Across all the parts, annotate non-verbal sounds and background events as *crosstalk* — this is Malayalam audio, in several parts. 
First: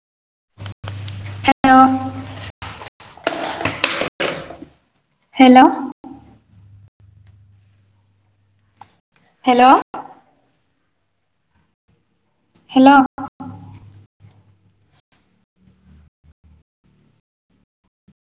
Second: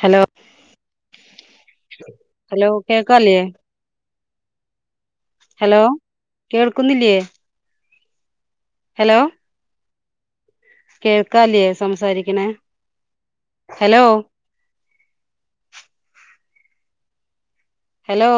ഹലോ ഹലോ ഹലോ കേക്കാല്ലേ ഹലോ കേൾ ക്കുന്നില്ലേ? ഹലോ കേൾക്കാല്ലേ സംസാരിക്കണേ hello hello hello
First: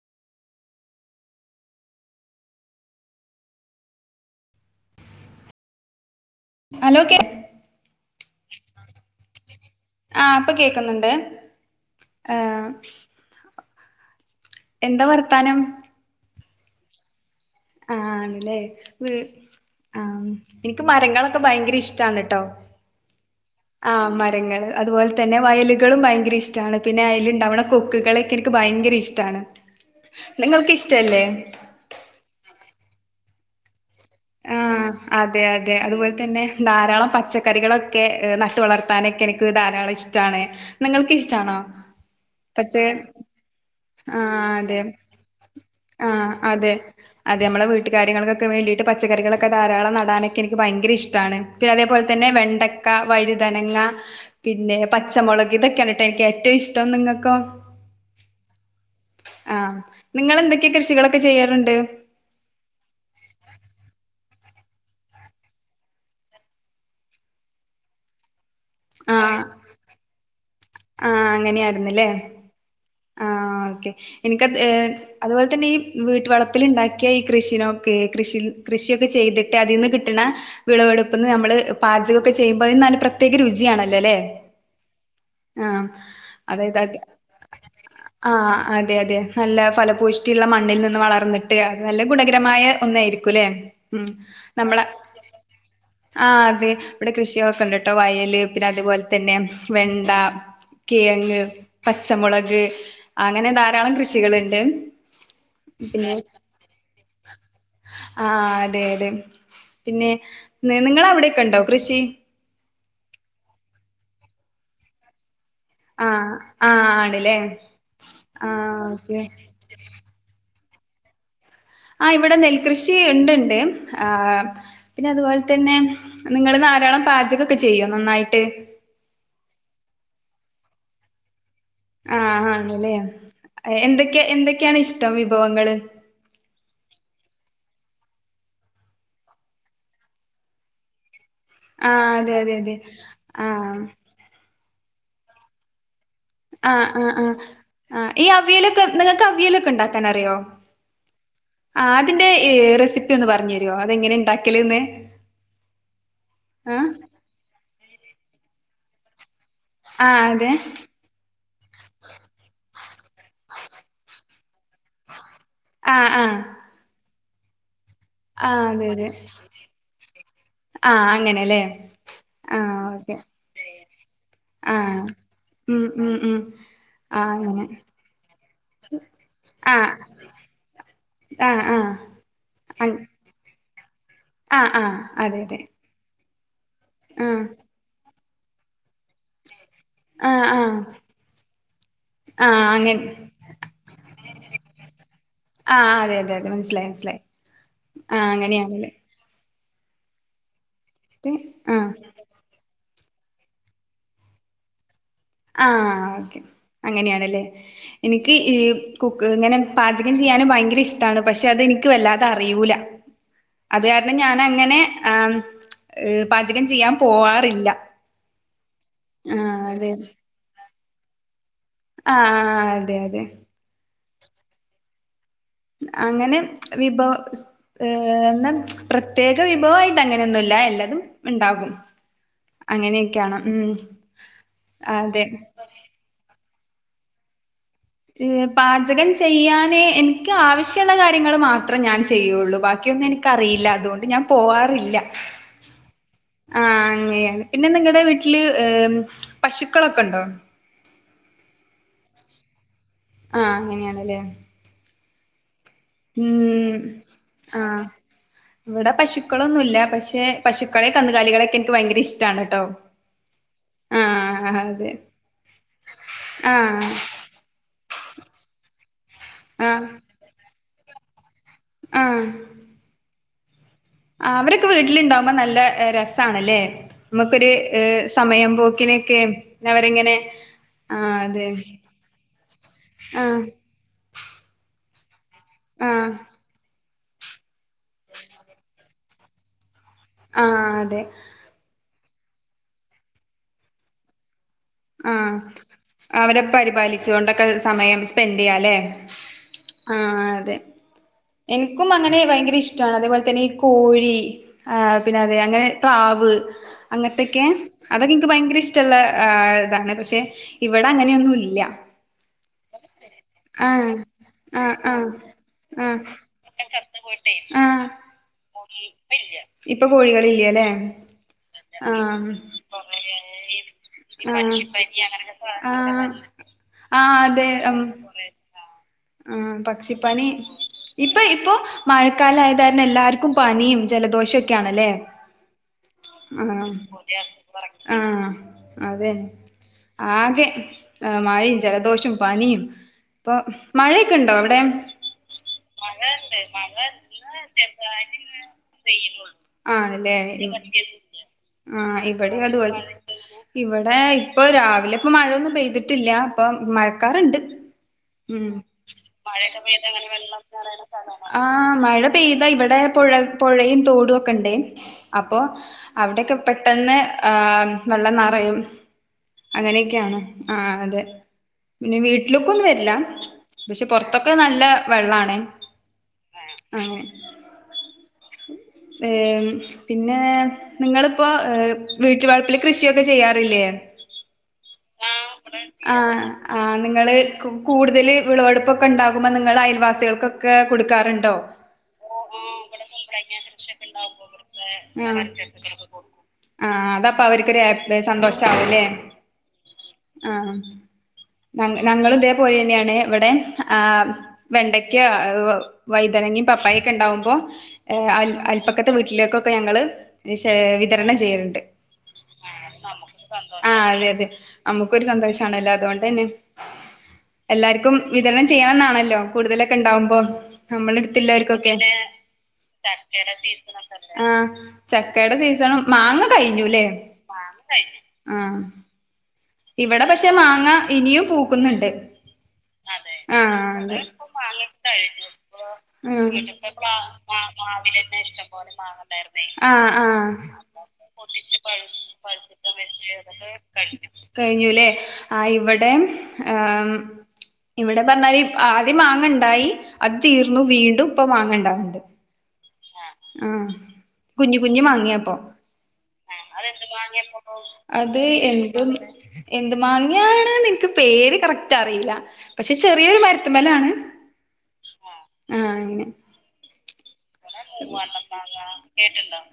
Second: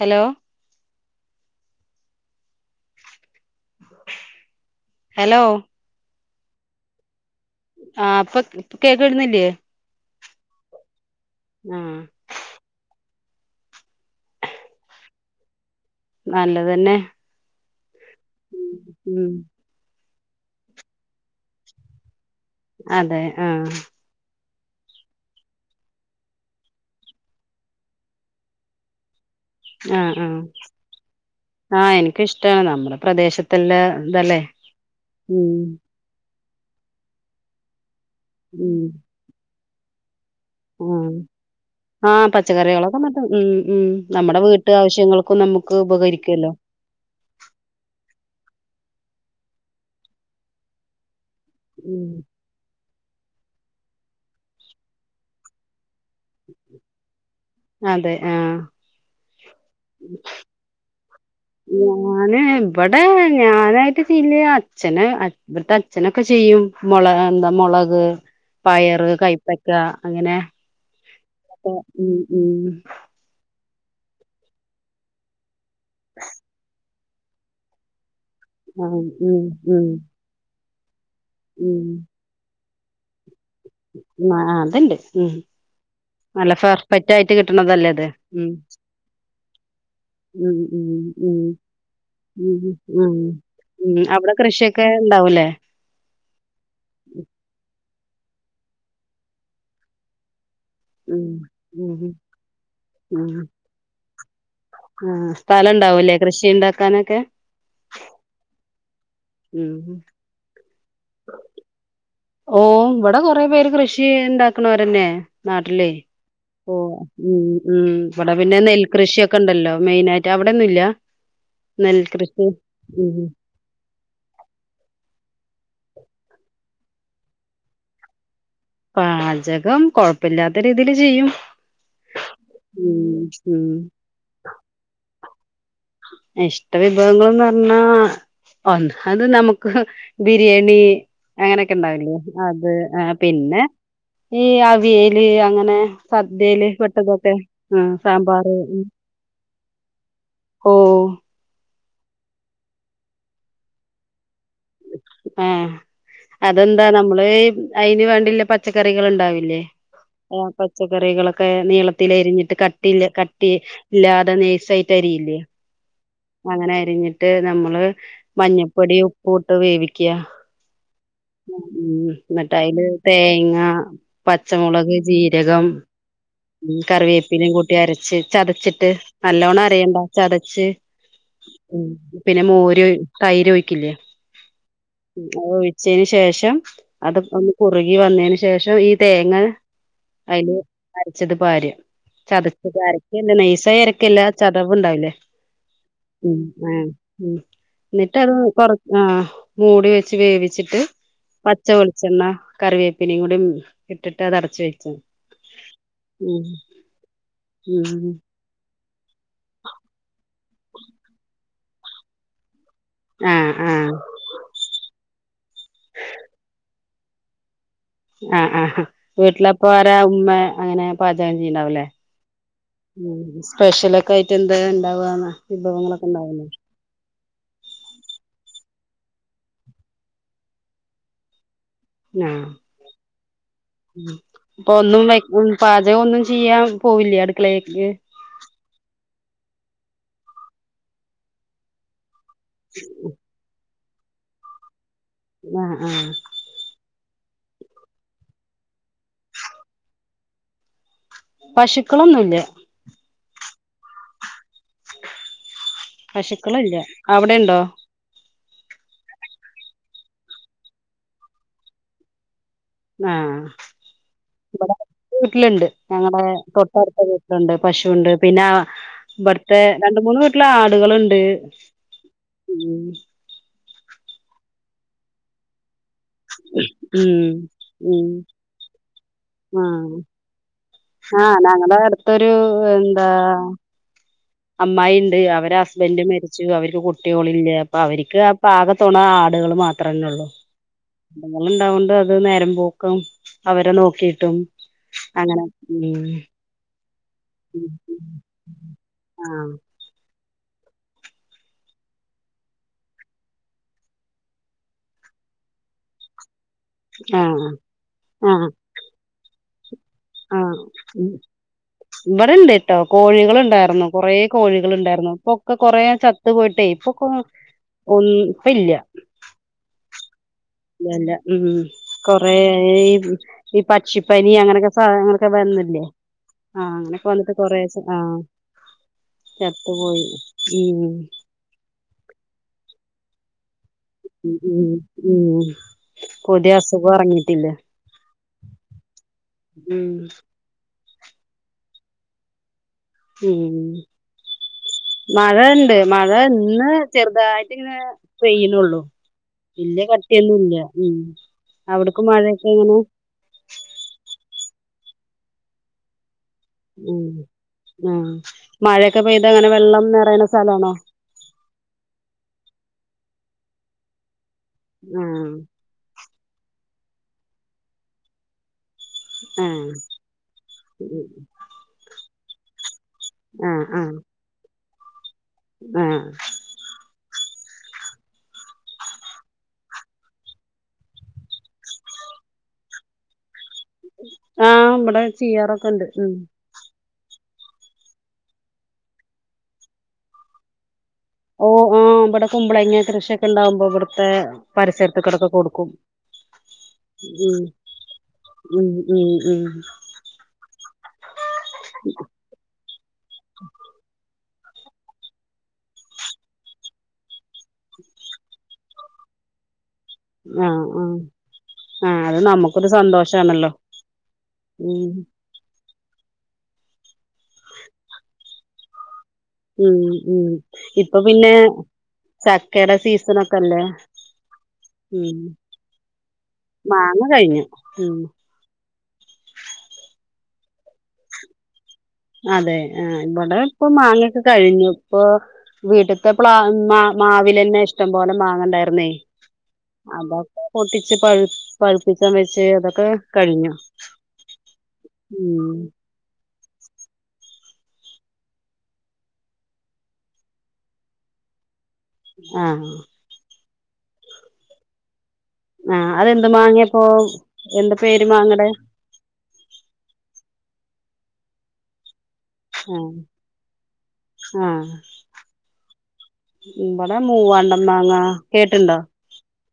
hello hello hello കേക്ക് ആഹ് ഇപ്പൊ ക് കേക്കുന്നില്ലേ? ആഹ് ഇപ്പൊ കേക്കുന്നുണ്ട് ആഹ് എന്താ വർത്താനം? നല്ലത് തന്നെ ആഹ് ആണ് ല്ലേ വ് ആഹ് എനിക്ക് മരങ്ങളൊക്കെ ഭയങ്കര ഇഷ്ട്ടാണ് അതെ ആഹ ങ്ങൾ അതുപോലെ തന്നെ വയലുകളും ഭയങ്കര ഇഷ്ടാണ് പിന്നെ അയലുണ്ടാവണ കൊക്കുകളൊക്കെ എനിക്ക് ഭയങ്കര ഇഷ്ടാണ്. ആഹ നിങ്ങൾക്ക് ഇഷ്ടല്ലേ ആഹ ആഹ എനക്കിഷ്ടാണ് നമ്മുടെ പ്രദേശത്തിലെ. ആഹ അതെ അതെ അതുപോലെ തന്നെ ധാരാളം പച്ചക്കറികളൊെ. ക്കെ നട്ട ഉം വളർത്താനൊക്കെ എനിക്ക് ധാരാളം ഇഷ്ടാണ് നിങ്ങൾക്ക് ഇഷ്ടാണോ. ആഹ് പച്ചക്കറികളൊക്കെ പച്ച നട്ട് ഉം ഉം നമ്മുടെ ആഹ് വീട്ട അതെ ആവശ്യങ്ങൾക്കും നമുക്ക് ആഹ് ഉപകരിക്കല്ലോ. അതെ അതെ നമ്മെ വീട്ടുകാര്യങ്ങൾക്കൊക്കെ വേണ്ടിട്ട്. പച്ചക്കറികളൊക്കെ ധാരാളം നടാനൊക്കെ എനിക്ക് ഭയങ്കര ഇഷ്ടാണ് പിന്നെ അതേപലെ ഉം തന്നെ വെണ്ട. ക്ക വഴുതനങ്ങ പിന്നെ പച്ചമുളക് ഇതൊക്കെയാണ് ട്ടോ എനിക്ക് ഏറ്റും ഇഷ്ടം നിങ്ങൾക്കോ. അതെ ആ ആ നിങ്ങൾ എന്തൊക്കെയ കൃഷികള. ഞാന് ഇവിടെ ഞാൻ. നായിട്ട് ചെയ്ല്ലേ അച്ഛന് ഇവിടത്തെ അച്ഛനൊക്കെ ചെയ്യും മൊളഎന്താ മൊളക്. പയറ് കൈപ്പക്ക അങ്ങനെ. ആഹ ഒക്കെ. അങ്ങനെയായിരുന്നില്ലേ ഉം ആഹ. ഉം ആ ഓക്കെ എനിക്കത് അതുപോലെ തന്നെ ഈ വീട്ടുവളപ്പിൽ ഇണ്ടാക്കിയ ഈ കൃഷിനൊഒക്കെ. കൃഷി ആ കൃഷിയൊക്കെ ഉം ചെയ്തിട്ട് ഉം അതിന്ന് കിട്ടണ വിളവെടുപ്പന്ന് നമ്മള് ഉം പാചകൊക്കെ ചെയ. മ്പോ അതിന് നല്ല പ്രത്യേക രുചിയാണല്ലോ അല്ലേ. ആ അതുണ്ട് ഉം ആ നല്ല അതായത് പെർഫെക്റ്റ് ആയിട്ട് കിട്ടണതല്ലേ അത് ആ ഉം അതെ അതെ നല്ല ഫലപൂഷ്ടിള്ള. ഉം മണ്ണിൽ ഉം നിന്ന് ഉം വളർന്നിട്ട് അത് നല്ല ഗുണകരമായ ഉം ഉം ഒന്നായിരിക്കുംല്ലേ ഉ ഉം അവിടെ നമ്മള. കൃഷിയൊക്കെ ഉണ്ടാവൂലേ ആഹ അത ഇവിടെ കൃഷികൊക്കെണ്ട് ട്ടോ വയല് പിന്നെ അതുപോലെ തന്നെ വെണ്ട. ഉം കിഴങ്ങ് ഉം പച്ചമുളക് ഉം അങ്ങനെ ധാരാളം കൃഷികളുണ്ട്. ആ സ്ഥലം പിന്നെ ഉണ്ടാവൂലേ കൃഷി ഉണ്ടാക്കാനൊക്കെ ആ അതെ. അതെ ഉം പിന്നെ നിങ്ങളെ അവിടെയൊക്കെ ഉണ്ടോ കൃഷി. ഓ ഇവിടെ കൊറെേ പേര് കൃഷി ഉണ്ടാക്കണോരനെ. നാട്ടിലേ ആഹ് പോ ആഹ് ആണ്ല്ലേ ഉം ഉം ഇവിടെ പിന്നെ ആഹ് ഓക്കെ നെൽകൃഷിയൊക്കെ ഉണ്ടല്ലോ മെയിനയിട്ട് അവിടെ. ന്നെന്നില. ആഹ ഇവിടെ നെൽകൃഷി ഉണ്ട്ണ്ട് ആ് പിന്നെ അതുപോലെ. തന്നെ നിങ്ങൾ ധാരാളം പാചകൊക്കെ ചെയോ നന്നായിട്ട്. പാചകം കൊഴപ്പല്യാത്ത രീതിൽ ചെയ്യും. ആഹ ആണല്ലേ ഉം ഉം എന്തൊക്കെ എന്തൊക്കെയാണ് ഇഷ്ടം വിഭവങ്ങള്. ഇഷ്ട വിഭവങ്ങളും. ന്ന് പറഞ്ഞ ഒന്നാമത് നമുക്ക് ബിരിയാണി. അങ്ങനെയൊക്കെ ആഹ് ഉണ്ടാവില്ലേ അതെ അതെ അത് അതെ ആ പിന്നെ ആഹ് ഈ അവിയല് അങ്ങനെ. സദ്യയില് ആഹ് ആഹ് പെട്ടതൊക്കെ ആഹ് ആ ആഹ് ഈ സാമ്പാർ. അവിയലൊക്കെ നിങ്ങൾക്ക് അവിയലൊക്കെ ഓ. ആ അതിന്റെ റെസിപ്പി ഒന്ന് പരഞ്ഞേര്ഒ അതെങ്ങനെണ്ടാ. ആഹ അതെന്താ ആഹ് നമ്മള്. അതിന് വേണ്ടില്ല പച്ചക്കറികൾ ഉണ്ടാവില്ലേ ആഹ് അതെ പച്ചക്കറികളൊക്കെ. ക്കെ നീളത്തിലൽ അരിഞ്ഞിട്ട് ക. കട്ടി കട്ടില്ലാതെ നെയസായിട്ട് അരിയില്ലേ ആഹ് ആഹ് അങ്ങനെ അരിഞ്ഞിട്ട്. ട്ട് നമ്മള് ആഹ് അതെ മഞ്ഞപ്പൊടി ഉപൂട്ട് വേവിക്ക. ആ അങ്ങനെയല്ല. ഉ എന്നിട്ടായില് തേങ്ങ പച്ചമുളക് ആഹ് ജീരകം. ഉം ഉം ഉം ഉ ആഹ് കറിവേപ്പിനും അങ്ങനെ കൂട്ടി അരച്ച് ചതച്ചിട്ട് നല്ലോണം ആഹ് അരയണ്ട ചതച്ച്. ആഹ് ഉ ആഹ് പിന്നെ മോര് അങ് തൈര് ഒഴിക്കില്ലേ. ആഹ് ആഹ് അതെ അതെ ഓയ്ചേൻ ശേഷ. അത് ആഹ് ഒന്ന് കുറുകിവന്നെന് ശേഷം ഈ തേങ്ങ ആഹ് അയിൽ. ആഹ് ച്ചത് പാര ആഹ് ചതച്ചത് അങ്ങനെ അരക്കല്ല നെയ്സരയ്ക്കല്ല ചതവ് ഉണ്ടാവൂലേ. ആഹ് അതെ ഉ അതെ അതെ ആ മനസ്സിലായി മനസ്സിലായി ഉ എന്നിട്ട് ആഹ് അത് കൊറച്ച് അങ്ങനെയാണല്ലേ ആ. മൂടി വെച്ച് വേവിച്ചിട്ട് ആഹ് പച്ചവെളിച്ചെണ്ണ കറിവേപ്പി. പിന്നെയും കൂടി ഇട്ടിട്ട് അത് അട്ച്ച് വെച്ച. ആഹ് ഓക്കെ അങ്ങനെയാണ്ല്ലേ ഉം എനിക്ക് ഈ കുക്ക് ഇങ്ങനെ പാചകം ചെയ്യാനും ഭയങ്കര ഇഷ്ടാണ്. പശേ അതെനിക്ക് വല്ലാതെ അറിയൂല. ആഹ് അത് ആഹ് കാര്ണം ഞാൻ അങ്ങനെ ആ പാചകം ചെയ്യാം പോവാറില്ല. ആഹ് ആഹ് വീട്ടിലപ്പ ആഹ് അതെ ആരാ ഉമ്മേ അങ്ങനെ പാചക യ്യ്ണ്ടാവ്ല്ലേ. ആഹ് അതെ ഉം അതെ സ്പെഷ്യലൊക്കെ ആയിട്ട് എന്താ ഇണ്ടാവാന്ന വിഭവങ്ങളൊക്കെ അങ്ങനെ ഇണ്ടാവൂലേ വിഭവ ഏഹ് എന്ന പ്രത്യേക വിഭവായിട്ട് അങ്ങനൊന്നുല്ല എല്ലാതും ഇണ്ടാകും. ആഹ് അങ്ങനെയൊക്കെയാണ് ഉം പ്പൊ ഒന്നും വെ അതെ പാചകം ഒന്നും ചെയ്യാം പോവില്ലേ അട്ക്ക്ളേ ഏഹ് പാചകം ചെയ്യാന് എനിക്ക് ആവശ്യള്ള കാര്യങ്ങൾ മാത്രം ഞാൻ ചെ യ്യുള്ളൂ ബാക്കിയൊന്നും എനിക്കറിയില്ല അതുകൊണ്ട് ഞാൻ പോവാറില്ല. ആഹ് ആഹ്. ആഹ് അങ്ങനെയാണ് പിന്നെ നിങ്ങളടെ വീട്ടില് ഏഹ് പശുക്കളൊക്കെണ്ടോ? പശുക്കളൊന്നുംല്ല. ആഹ് അങ്ങനെയാണല്ലേ? പശുക്കളില്ല ഉം അവിടെ ഉണ്ടോ? ആഹ് ഇവിടെ പശുക്കളൊന്നും ഇല്ല പക്ഷെ പശുക്കളെ കന്നുകാലികളെയൊക്കെ എനിക്ക് ഭയങ്കര ഇഷ്ടാണ്. ട്ടോ ആഹ്. ആഹ് ഇവടെ അതെ അടുത്ത വീട്ടിലുണ്ട് ഞങ്ങടെ ആഹ് തൊട്ടടുത്ത വീട്ടിലുണ്ട് പശു ണ്ട് പിന്നാ ഇവിടുത്തെ ആഹ് രണ്ട് മൂന്ന് വീട്ടില് ആടുകളുണ്ട്. ആഹ്. ഉം ആഹ് അവരൊക്കെ വീട്ടിലിണ്ടാവുമ്പോ നല്ല ര സാണല്ലേ ഉം നമുക്കൊരു ഉം സമയം പോക്കിനെക്കെ ആഹ് അവരെങ്ങനെ ആഹ് ഞങ്ങടെ അടുത്തൊരു എന്താ ആഹ് അമ്മായി ഇണ്ട് അവര് ഹസ്ബൻഡ് ആഹ് മരിച്ചു അവർക്ക് കു ട്ട്യോളില്ല അപ്പവര്ക്ക് അപ്പ ആകെത്തുണ ആടുകള് മാ ത്രല്ലേ ള്ളൂ ആഹ് അതെ അതുങ്ങളുണ്ടാവോണ്ട് അത് നേരം പോക്കും അവരെ നോക്കീട്ടും ആഹ് അവരെ പരിപാലി ച്ചോണ്ടൊക്കെ സമയം സ്പെൻഡ് ചെയ്യാല്ലേ ആഹ് ആഹ് അതെ. എനിക്കും അങ്ങനെ ഭയങ്കര ഇഷ്ടാണ് അതേപോലെ തന്നെ ഈ കോഴി ആ പിന്നെ അതെ അങ്ങനെ പ്രാവ് അങ്ങനത്തൊക്കെ ആഹ് അതൊക്കെ എനിക്ക് ആഹ് ഭയങ്കര ഇഷ്‌ടമുള്ള ഏഹ് ഇതാണ് പക്ഷെ ആഹ് ഇവിടെ ഉം അങ്ങനെയൊന്നും ഇല്ല. ഇവിടെണ്ട് കേട്ടോ കോഴികളുണ്ടായിരുന്നു ആഹ് കൊറേ കോഴികൾ ആഹ് ഉണ്ടായിരുന്നു ഇപ്പൊക്കെ കൊറേ ചത്ത് പോയിട്ടേ ഇപ്പൊ ചത്തു പോയിട്ടേ ആഹ് *inaudible* ഇപ്പൊ കോഴികളി ഇല്ല ഇല്ല ഉം കൊറെ ആയി ഈ പക്ഷിപ്പനി ആഹ് അങ്ങനെക്കെ സാധനങ്ങളൊക്കെ വെന്ന് ഇല്ലെ ആഹ് ആഹ് അങ്ങനെയൊക്കെ വന്ന്ട്ട് അതെ കൊറെഷെ ഉം ആഹ് ആഹ് ചത്തുപോയി പക്ഷിപ്പനി ഉം ഇപ്പ ഇപ്പൊ മഴക്കാലം ആയെത് കാരണം എല്ലാർക്കും പനിയും ജെലദോഷം ഒക്കെ ഉം ആണ് ലെ? ഉം പുതിയ ആഹ് അസുഖം എറങ്ങിട്ടില്ല *inaudible* ആഹ് അതെന്നെ ഉം ആകെ ഏഹ് മഴിം ജെലദോഷം പനിം ഉം മഴയൊക്കെ ഇണ്ടോ അവ്ടെ? മഴ ഇണ്ട് മഴ ഇന്ന് ചെറ്തായിട്ട് ഇങ്ങനെ പെയ്യ്ണൊള്ളു വെല്ല്യ കട് *unintelligible* ആണല്ലേ യൊന്നും ഇല്ല ഉം അവ്ട്ക്ക് മഴയൊക്കെ എങ്ങനെ? ഇവെടെ ഇപ്പം രാവിലെ ഇപ്പോ മഴയൊന്നും പെയ്തിട്ട് ഇല്ല ഇപ്പം ഉം മഴക്കാറ് ഇണ്ട് ആഹ് ഉം മഴയൊക്കെ പെയ്ത അങ്ങനെ മഴയൊക്കെ വെള്ളം പെയ്താ ഇങ്ങനെ നിറയണ വെള്ളം സ്ഥലാണോ നെറയിണ സ്ഥലാണോ? ആഹ് മഴ പെയ്താ ഇവ വടെ പുഴ പൊഴയും തോടും ഒക്കെ ഇണ്ട് ആഹ് അപ്പോ അവിടെയൊക്കെ പെട്ടെന്ന് ആ വെള്ളനറയും ആഹ് അങ്ങനെയൊക്കെയാണ് ആ. അതെ പിന്നെ വീട്ടിലൊക്കോന്നും വരില്ല ആഹ് പക്ഷെ ആഹ് പോറത്തൊക്കെ നല്ല വെള്ളാണ് ആഹ് ആ ഏമ്മ്..... പിന്നെ നിങ്ങളിപ്പോ എഹ് വീട്ട് വളപ്പില് കൃഷിയൊക്കെ ചെയ്യാ ഇല്ലേ ആഹ് ഇവിടെ ചെയ്യാറൊക്കെ ഉണ്ട് മ്.... ആഹ് നിങ്ങള് കൂ കൂടുതൽ വിളവെടുപ്പൊക്കെ ണ്ടാകുമ്പോൾ നിങ്ങള് അയൽവാസികൾക്കൊക്കെ കൊടുക്കാറുണ്ടോ? ഓഉം ഇവിടെ കുമ്പളങ്ങ കൃഷിയൊക്കെ ഉണ്ടാവുമ്പോ ഇവിടുത്തെ പരിസരത്തോടക്കൊക്കെ കൊടുക്കും *unintelligible* ആഹ അതപ്പൊ അവർക്കൊരു ഹാപ്പി ഉം ഉം സന്തോഷാവൂലേ.... ഉം ഉം ആഹ്ഹ ഞങ്ങളും തേ പോലെ ന്ന്യാണ് വിടെ വെണ്ടയ്ക്ക വൈതനങ്ങും പപ്പായൊക്കെണ്ടാവുമ്പോൾ അൽപക്കത്തെ വീട്ടിലേക്കൊക്കെ ഞങ്ങള് ആഹ് *unintelligible* ആഹ് വിതരണം ചെയ്യറുണ്ട് ആഹ് അത് നമുക്കൊരു സന്തോഷാണല്ലോ *inaudible* ആ അതെ അതെ ഉം നമുക്കൊരു സന്തോഷാണല്ലോ അതുകൊണ്ട് തന്നെ എല്ലാർക്കും വിതരണം ചെയ്യണംന്നാണല്ലോ കൂടുതലൊക്കെ ഉം ഉണ്ടാവുമ്പോ ഉം നമ്മളെ ഇപ്പൊ പിന്നെ എടുത്തുള്ളോർക്കൊക്കെ *inaudible* ചക്കയുടെ സീസണൊക്കെ അല്ലേ ആ ഉം ചക്കയുടെ സീസൺ മാങ്ങ കഴിഞ്ഞുല്ലേ മാങ്ങ കഴിഞ്ഞു ഉം ആഹ.... *unintelligible* ഇവിടെ പക്ഷെ മാങ്ങ ഇനിയും പൂക്കുന്നു അതെ ആഹ് ഇവിടെ ഇപ്പൊ അതെ മാങ്ങൊക്കെ കഴിഞ്ഞു ഇപ്പൊ വീട്ടത്തെ പ്ല മാവൽന്നെ ഇഷ്ടം പോലെ വാങ്ങണ്ടായിർന്നേ ആഹ് ആഹ് അതൊക്കെ പൊട്ടിച്ചു പഴ് *unintelligible* അതൊക്കെ കഴിഞ്ഞു കഴിഞ്ഞുല്ലേ... ആ... ഉം ഇവിടെ ആമ്മ്...... ഇവിടെ പറഞ്ഞാല് ആദ്യം മാങ്ങ ണ്ടായി അത് തീർന്നു വീണ്ടും പ്പൊ മാങ്ങണ്ടായി ആഹ..... ആഹ്... കുഞു കുഞ്ഞു മാങ്ങ്യ ആഹ് അതെന്ത് മാങ്ങേപ്പൊ എന്ത *inaudible* പേര് അത് മാങ്ങടെ എന്ത മാങ്ങാ *unintelligible* ഇൻക്ക് പേര് കറക്റ്റ് അറിയില്ല പക്ഷെ ആഹ് ചെറിയൊരു മരുത്തുമലാണ് ഇവിടെ മൂവാണ്ടൻ മാങ്ങ കേട്ടിണ്ടോ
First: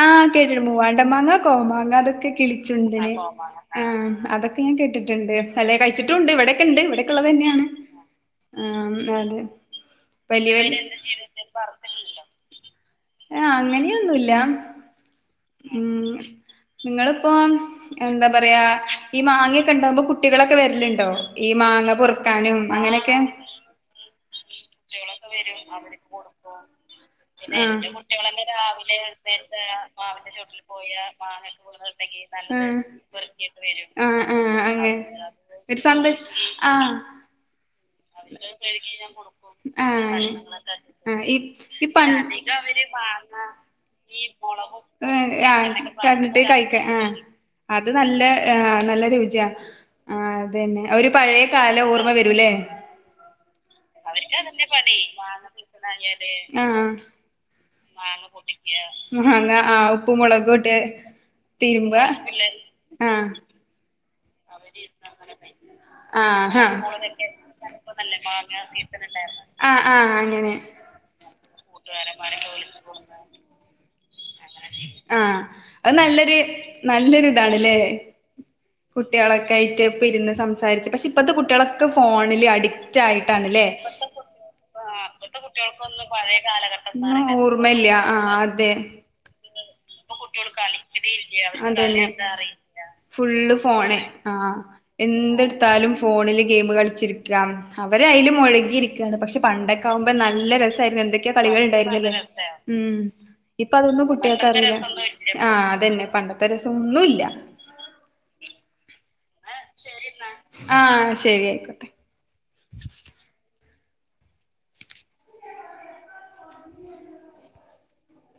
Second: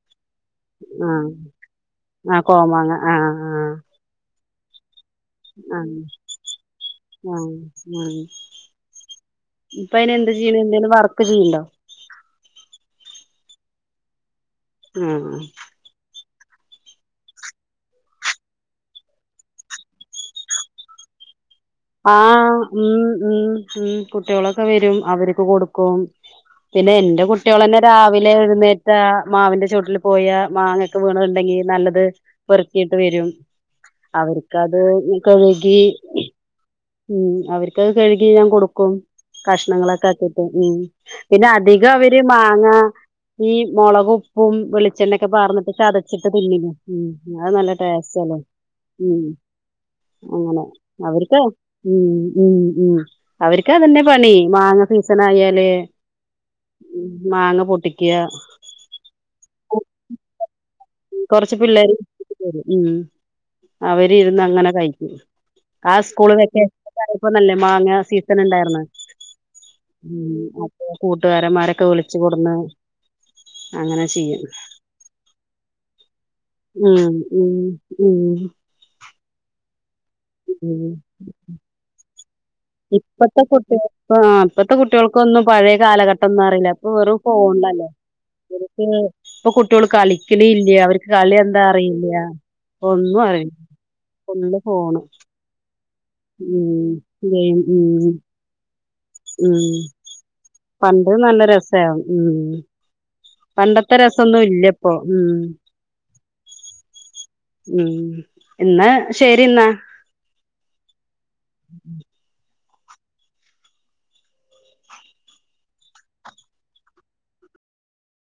ആഹ കേട്ടി മൂവാണ്ട മാങ്ങ കോമാങ്ങ അതൊക്കെ ആഹ് കോമാങ്ങ കിളിച്ചുണ്ടെന് ആഹ് ആഹ് ആ അതൊക്കെ ഞൻ കേട്ട് ണ്ട് അല്ല ആഹ് കഴിച്ചിട്ടുണ്ട് ഇവിടൊക്കെ ണ്ട് ആഹ് ഇവിടെക്കെഉള്ളതന്നെയാണ് ആഹ് ആ അത് ഇപ്പ അയിനെന്ത് വലിയ ചെയ്യ്ണ് വലി എന്തേലും *unintelligible* വർക്ക് ചെയ്യ്ണ്ടോ ആഹ അങ്ങനെയൊന്നുല്ല ആഹ്ഹ.... ഉം നിങ്ങളിപ്പോ എന്താ പറയാ ഈ മാങ്ങയൊക്കെ ഉണ്ടാവുമ്പോ കുട്ടികളൊക്കെ വര്ലുണ്ടോ? ആഹ്ഹ.... ഉമ്മ് മ്മ് മ്മ്.... കുട്ടികളൊക്കെ വരും അവർക്ക് കൊടുക്കും പിന്നെ എന്റെ കുട്ടികൾന്നെ രാവില *unintelligible* എഴുന്നേറ്റ മാവിന്റെ ചോട്ടിൽ പോയ മാങ്ങൊക്കെ വീണയ്ണ്ടെങ്കിൽ നല്ലത് പെറുക്കിയിട്ട് വരും അവർക്ക്ത് അത് അത് കഴുകി..... ഒരു സന്തോഷം ആഹ് ഉം അവർക്ക് കഴുകി ഞാൻ കൊടുക്കും കഷ്ണങ്ങളൊക്കെ ആക്കിട്ട് ഉമ്മ് പിന്നെ അ നിക ആക്കിട്ട് പക്ഷെ അവര് മാങ്ങ ഈ മുളക് ഉപ്പും വെളിച്ചെണ്ണോക്കെ ആ പാർന്നിട്ട് ചതച്ചിട്ട് തിന്നി ഉമ്മ്മ് അത് നല്ല ടേസ്റ്റ് ന *unintelligible* *inaudible* ഉംമ്മ്... ഉംമ്മ്.... ഉം അവർക്ക് അതന്നെ പണി മാങ്ങ സീസൺ ആയാല് ആ ഉമ്മ്... മാങ്ങ പൊട്ടിക്കുക *unintelligible* കൊറച്ച തിരുമ്പ പിള്ളേരും ആ *inaudible* അവര് ഇരുന്ന് അങ്ങനെ കഴിക്കും ആ സ്കൂള് വെക്കേഷൻക്കായിപ്പോന്നല്ലേ മാങ്ങ സീസൺ ഇണ്ടാർന്ന് ആ ആ മ്മ്.. അങ്ങനെ അപ്പൊ കൂട്ടുകാരന്മാരൊക്കെ വിളിച്ചു കൊടുന്ന് അങ്ങനെ ചെയ്യും ആ അത് നല്ലൊരു ഉം നല്ലൊരു ഉം ഇതാണ് ലെ ഉം കുട്ടികളൊക്കെ ആയിട്ട് പ്പം ഉം ഇരുന്ന്സംസാരിച് പക്ഷെ ഇപ്പത്തെ കുട്ടികളൊക്കെ ഫോണില് അഡിക്റ്റ് ഇപ്പത്തെ ആയിട്ടാണ് ലെ കുട്ടികൾ ആ ഇപ്പത്തെ ഇപ്പത്തെ കുട്ടികൾക്കൊന്നും പഴയ കുട്ടികൾക്കൊന്നും കാലഘട്ടം പഴയ ഒന്നും അറിയില്ല ഇപ്പൊ വെറും കാലഘട്ടത്തെ ഓർമ്മല്ല ഫോണിലല്ലേ ആ അതെ കുട്ടിയോള് കളിക്കിണില്ല അവര്ക്ക് കളി എന്താ അറിയില്ല ഒന്നും ഫുള്ള് അറിയില്ല ഫോണ് ആഹ ഫുള്ള് ഫോണ് എന്ത് ത്താലും ഫോണില് ഗെയിം ഉം കളിച്ചിരിക്കാ ഗെയിം അവരെ ഉം അയില് മുഴിങ്ങിരിക്ക പക്ഷെ ഉം പണ്ടൊക്കെ ആകുമ്പോ നല്ല രസായിരുന്നു പണ്ട് എന്തൊക്കെയാ നല്ല കളികൾ രസാവും ഉണ്ടായിരുന്നല്ലെ ഉം ഉം ഇപ്പൊ പണ്ടത്തെ അതൊന്നും രസൊന്നും കുട്ടികൾക്ക് ഇല്ല അറയില്ല ഇപ്പൊ ഉം ആഹ അതന്നെ പണ്ടത്തെ രസം ഒന്നുല്ല ഉം ഇന്നാ ശരി ന്നാ ആ ശരിയിക്കോട്ടെ